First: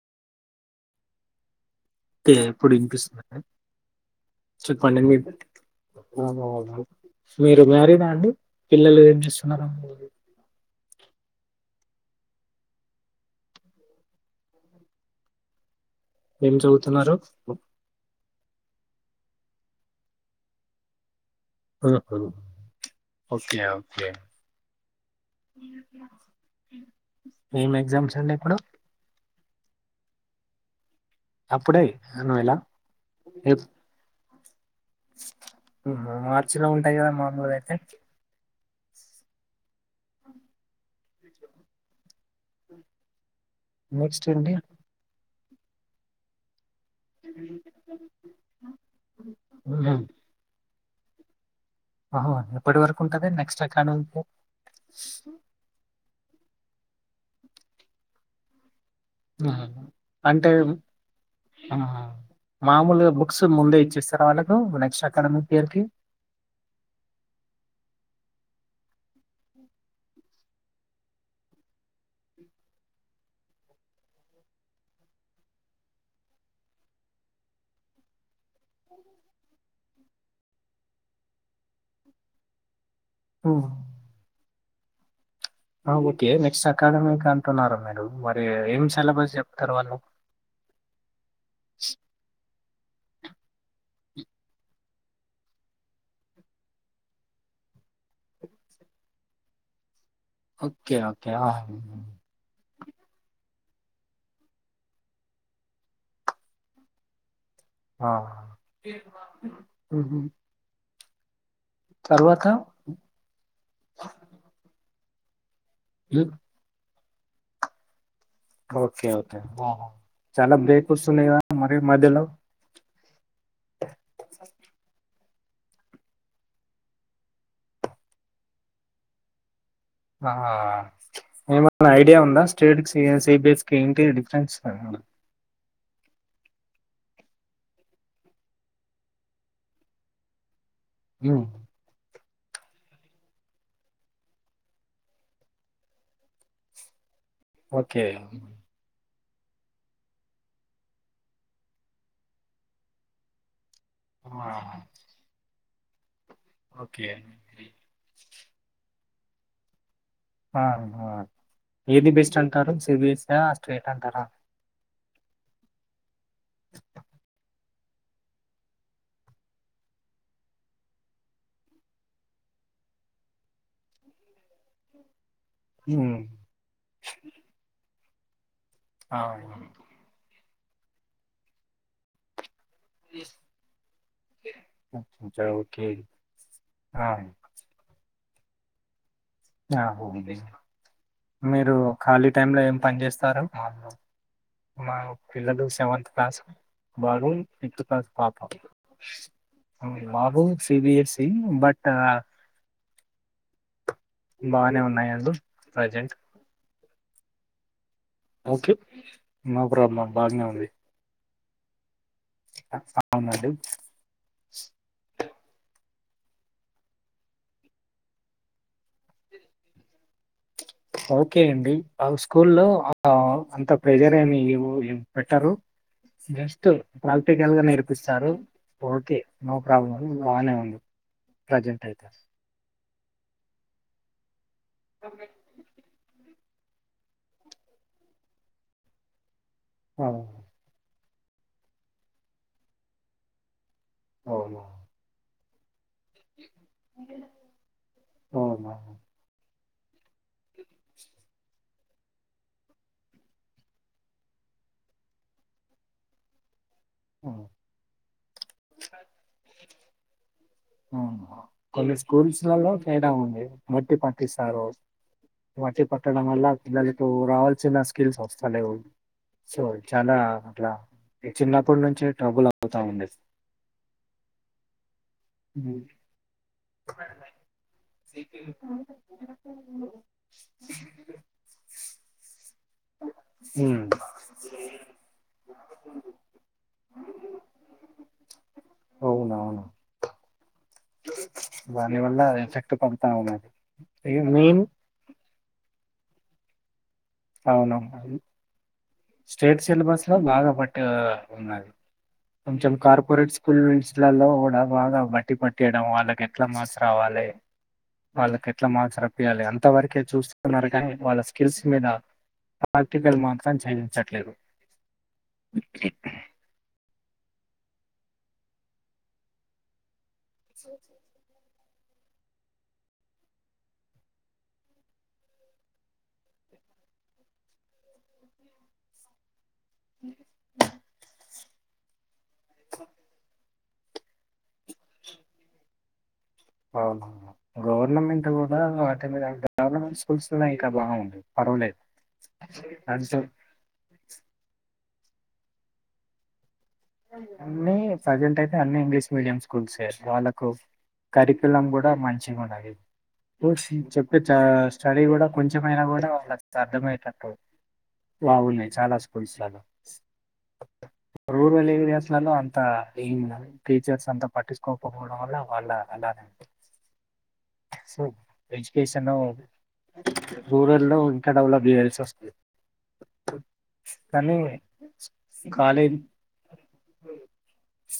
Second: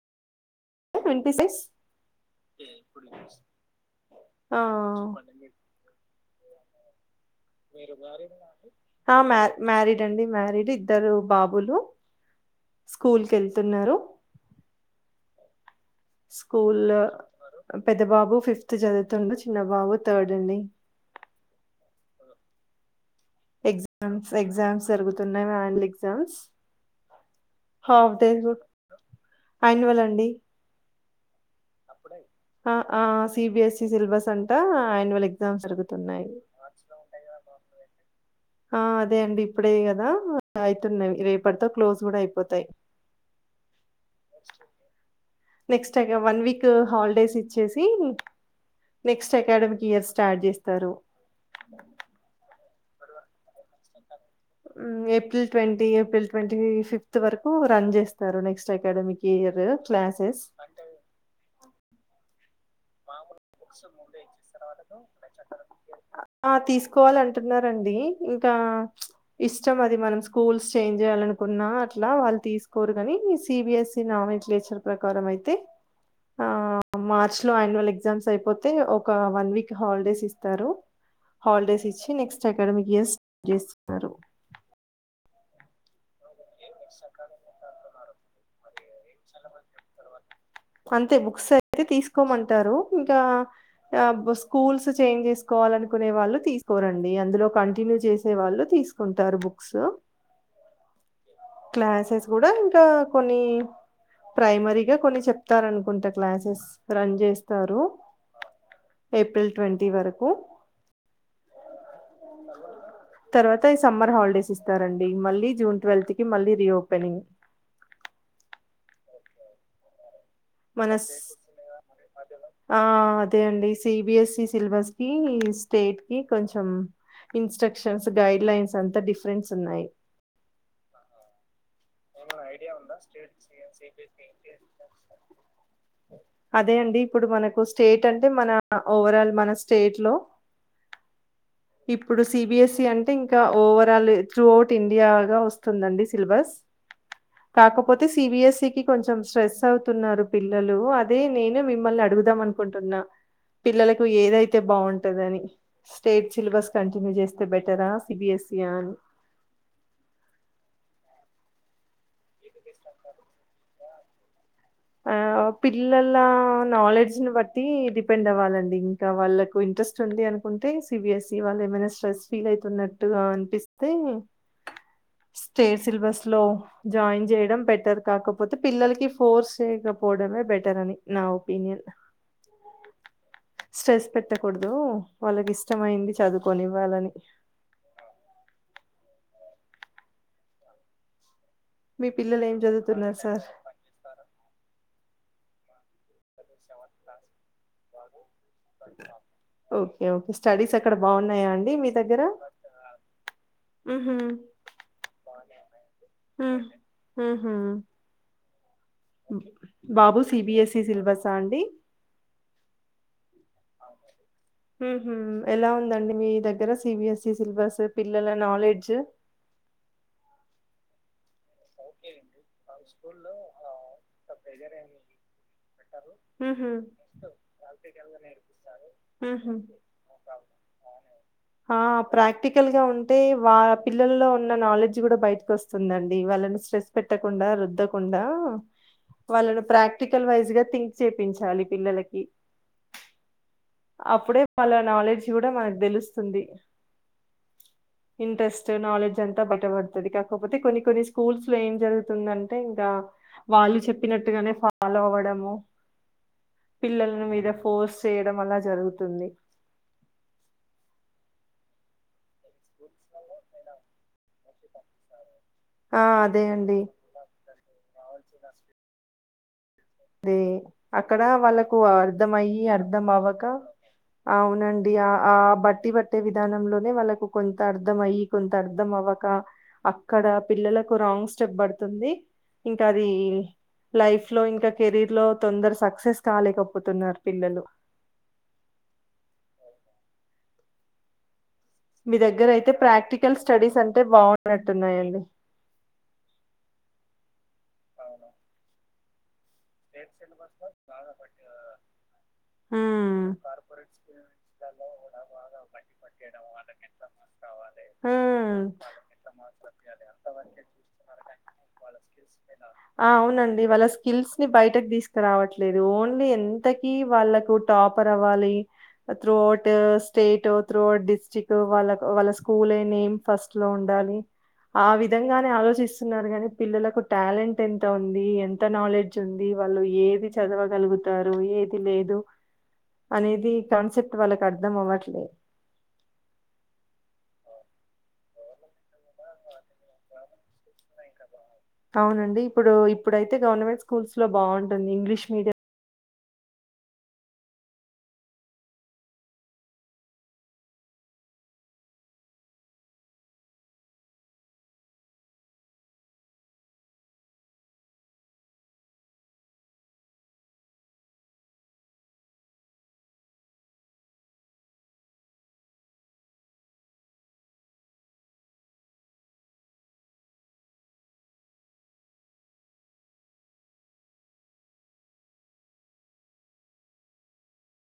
Twenty సిస్ తే ఇప్పుడు వినిపిస్తున్నాదా ఆ చెప్పండి మీ [inaudible] ఆ బాగున్నాను ఆహా ఏం మ్యా చేస్తున్నారు మ్యారీడ్ అండి మ్యారీడ్ ఇద్దరు బాబులు స్కూల్ కి వెళ్తున్నారు ఏం స్కూల్లో చదువుతున్నారు పెద్ద బాబు ఫిఫ్త్ సిక్స్త్ చదువుతుండు చిన్నా బాబు థర్డ్ అండి [unintelligible] ఓకే. ఎజామ్స్ ఎగ్జామ్స్ జరుగుతున్నాయి మానుల్ ఎగ్జామ్స్ ఏం ఎగ్జామ్స్ హాఫ్ అండి డేస్ ఇప్పుడు? అనువల్ అండి అప్పుడే నువ్వెలా ఆ ఆ C B S E syllabus అండి హ్మ్ హు మార్చిలో ఉంటాయి కదా మామూలుగా అయితే ఆ అదే అండి ఇప్పుడే కదా అయితున్నవి రేపటితో క్లోజ్ కూడా అయిపోతాయి నెక్స్ట్ అండి నెక్స్ట్ అగా వన్ వీక్ కు హాలిడేస్ ఇచ్చేసి నెక్స్ట్ అకాడమిక్ ఇయర్ స్టార్ట్ చేస్తారు అహో ఎప్పటి వరకు ఉంటది నెక్స్ట్ అకాడమికి మ్మ్ April twenty April twenty fifth వరకు రన్ చేస్తారు నెక్స్ట్ క్స్ట్ అకాడమిక్ ఇయరు హ్మ్. క్లాసెస్ అంటే ఆహా ఆ నెక్స్ట్ అకాడమిక్ ఇయర్‌కి? ఆ తీసుకోవాల అంటున్నారండి ఆ ఇష్టం అది మనం స్కూల్స్ చేంజ్ చేయాలనుకున్న అట్లా వాళ్ళు తీసుకోరుగని సి బి ఎస్ నామిటరేచర్ ప్రకారం అయితే ఆ మార్చ్ లో యానవల్ ఎగ్జామ్స్ అయిపోతే ఒక వన్ వీక్ హాలిడేస్ ఇస్తారు హాలిడేస్ ఇచ్చి నెక్స్ట్ అకాడమిక్ ఇయర్స్ గీస్తారు ఆవు మరి ఏం సిలబస్ చెప్తారు వాళ్ళు? అంతే బుక్స్ అయితే తీసుకోమంటారు ఇంకా స్కూల్స్ చేంజ్ చేసుకోవాలనుకునే వాళ్ళు తీసుకోరండి అందులో కంటిన్యూ చేసే వాళ్ళు తీసుకుంటారు books okay okay okay classes కూడా ఇంకా కొన్ని ప్రైమరీగా కొన్ని చెప్తారనుకుంటా క్లాసెస్ రన్ చేస్త తరు ఆ! ఏప్రిల్ ట్వంటీ హుహు. వరకు తర్వాత? తర్వాత ఈ సమ్మర్ హాలిడేస్ ఇస్తారండి మల్లి జూన్ ట్వల్త్ కి హ్మ్. మళ్ళీ రీవోపన్ పెనింగ్ ఓకే ఓకే చాలా బ్రేక్ మనస్ వస్తున్నాయి కదా! మరి మధ్యలో. ఆ అదే అండి సిబిఎస్ఈ సిలబస్ కి స్టేట్ కి కొంచెం instructions guidelines అంతా డిఫరెన్స్ ఉన్నాయి ఆహ ఏమని ఏమైనా ఐడియా ఉందా స్టేట్ సిబిఎస్ కి ఏంటి డిఫరెన్స్ అదే అండి ఇప్పుడు మనకు స్టేట్ అంటే మన ఓవరాల్ మన స్టేట్ లో హ ఇప్పుడు సిబిఎస్ ఈ అంటే ఇంకా ఓవరాల్ త్రూ అవుట్ ఇండియాగా వస్తుందండి సిలబస్ ఓకే. కాకపోతే సిబిఎస్ఈకి కొంచెం స్ట్రెస్ అవుతున్నారు పిల్లలు అదే నేను మిమ్మల్ని అడుగుదాం అనుకుంటున్నా పిల్లలకు ఆ! ఏదైతే బాగుంటందని స్టేట్ సిలబస్ ఓకే. కంటిన్యూ చేస్తే బెటరా సిబిఎస్ఈ ఆ ఆ ఏది బెస్ట్ అంటారు సిబిఎస్ ఆ స్టేట్ అంటార ఆ పిల్లల నాలెడ్జ్ ను బట్టి డిపెండ్ అవ్వాలండి ఇంకా వాళ్ళకు ఇంట్రెస్ట్ ఉంది అనుకుంటే సిబిఎస్ఈ వాళ్ళు ఏమైనా స్ట్రెస్ ఫీల్ అవుతున్నట్టుగా అనిపిస్తే స్టేట్ హ్మ్. సిలబస్ లో జాయిన్ చేయడం బెటర్ కాకపోతే తే పిల్లలకి ఆ! ఫోర్స్ పోడమే బెటర్ అని నా ఒపీనియన్ స్ట్రెస్ పెట్టకూడదు ఓకే. వాళ్ళకి ఓకే. ఇష్టమయింది చదువుకొనివ్వాలని ఆ! ఆ పోంది మీరు మీ ఖాళీ పిల్లలు టైంలో ఏం పని చదువుతున్నారు చేస్తారో సార్ మాలు మా పిల్లలు సెవెంత్ క్లాస్ బారు ఫిఫ్త్ క్లాస్ పాప ఓకే ఓకే బాబు సి స్టడీస్ బి అక్కడ ఎస్సి బాగున్నాయా అండి బట్ మీ దగ్గర మ్హూ బానే ఉన్నాయండి ప్రజెంట్ హ్మ్ ఓకే నో ప్రాబ్లం బాబు సి బాగానే బి ఉంది ఎస్సి సిల్బస్ సాండి అవునండి హ్మ్ హు ఎలా ఉందండి మీ దగ్గర సి బి ఎస్సి సిలబస్ పిల్లల నాలెడ్జ్ ఓకే అండి ఆల్ స్కూల్లో అంత ప్రెజర్ ఏమి పెట్టరు జస్ట్ ఉహు ప్రాక్టికల్గా నేర్పిస్తారు ఓకే ఉహు నో ప్రాబ్లం బానే ఉంది ప్రజెంట్ అయితే టే వా పిల్లల్లో ఉన్న నాలెడ్జ్ గూడా బయట్కోస్తుందండి వాళ్ళ స్ట్రెస్ పెట్టకుండా రుద్దకుండా వాళ్ళను అవును ప్రాక్టికల్ వైజ్ గా థి చేపించాలి పిల్లలకి అప్పుడే అవును వాళ్ళ నాలెడ్జ్ ఇవుడా మనకు దెలుస్ తుంది అవును ఇంట్రెస్ట్ అవును. నాలెడ్జ్ అంత బ ట్టబడుతుంది కాకపోతే కొన్ని కొన్ని స్కూల్స్ లో ఏం జరుగుతుందంటే ఇంకా వాళ్ళు చెప్పినట్టుగానే ఫాలో అవడము పిల్లల మీద ఫోర్స్ చేయడం వల్ జరుగుతుంది అవును కొన్ని స్కూల్స్ ల తేడా ఉంది మట్టి పట్టిస్త హలో బట్టి ఆ పట్టడం అదే వల్ల అండి పిల్లలకు రావాల్సిన స్కిల్స్ వస్తాలేవు సో చాలా అదే అట్లా అక్కడ వాళ్ళకు చిన్నప్పటి నుంచే అర్థం ట్రబుల్ అయ్యి అవుతా అర్థం ఉంది అవ్వక అవునండి ఆ ఆ ఉమ్ బట్టి బట్టే విధానంలోనే వాళ్ళకు కొంత అర్ అర్ధమయ్యి కొంత అర్థం అవ్వక అక్కడ పిల్లలకు రాంగ్ స్టెప్ పడుతుంది ఇంకా అది ఉమ్, లైఫ్ లో ఇంకా కెరీర్ లో తొందర సక్సెస్ కాలేకపోతున్నారు పిల్లలు అవునవును దాని మీ వల్ల దగ్గర అయితే ఎఫెక్ట్ పడతా ప్రాక్టికల్ ఉన్నది స్టడీస్ అంటే ఇగ మెయిన్ బాగున్నట్టున్నాయండి అవునవును స్టేట్ సిలబస్ లో బాగా బట్టి ఉన్నది కొంచెం ఉమ్ కార్పొరేట్ స్కూల్స్లలో కూడా బాగా బట్టి పట్టేయడం వాళ్ళకి ఎట్లా మార్క్స్ రావాలి వాళ్ళకి ఉమ్ ఎట్లా మార్క్స్ రప్పియాలి అంతవరకే చూస్తున్నారు కానీ వాళ్ళ స్కిల్స్ మీద ఆ ప్రాక్టికల్ మాత్రం అవునండి వాళ్ళ చేయించట్లేదు స్కిల్స్ బయటకు తీసుకురావట్లేదు ఓన్లీ ఎంత వాళ్ళకు టాపర్ అవ్వాలి త్రూ అవుట్ స్టేటో త్రూ అవుట్ డిస్ట్రిక్ట్ వాళ్ళ వాళ్ళ స్కూలే నేమ్ ఫస్ట్ లో ఉండాలి ఆ విధంగానే ఆలోచిస్తున్నారు కానీ పిల్లలకు టాలెంట్ ఎంత ఉంది ఎంత నాలెడ్జ్ డ్జ్ వాళ్ళు ఏది చదవగలుగుతారు ఏది లేదు అనేది కాన్సెప్ట్ వాళ్ళకు అర్థం అవ్వట్లే అవునవును గవర్నమెంట్ కూడా ఆటో గవర్నమెంట్ స్కూల్స్ లో ఇంకా బాగా ఉన్నాయి. అవునండి ఇప్పుడు ఇప్పుడైతే గవర్నమెంట్ స్కూల్స్ లో బాగుం ఇంగ్లీష్ మీడియం అన్ని ప్రజెంట్ అయితే అన్ని ఇంగ్లీష్ మీడియం స్కూల్స్ వాళ్ళకు కరికులం కూడా మంచిగా ఉన్నది చెప్తే స్టడీ కూడా కొంచెమైనా కూడా వాళ్ళ అర్థమయ్యేటట్టు బాగున్నాయి చాలా స్కూల్స్ లల్లో రూరల్ ఏరియాస్లలో అంత ఏ టీచర్స్ అంత పట్టించకోకపోవడం వల్ల వాళ్ళ అలాగ ఉ సో ఎడ్యుకేషన్ రూరల్ లో ఇంకా డెవలప్ చేయయాల్సి వస్తుంది కానీ కాలేజీ [inaudible]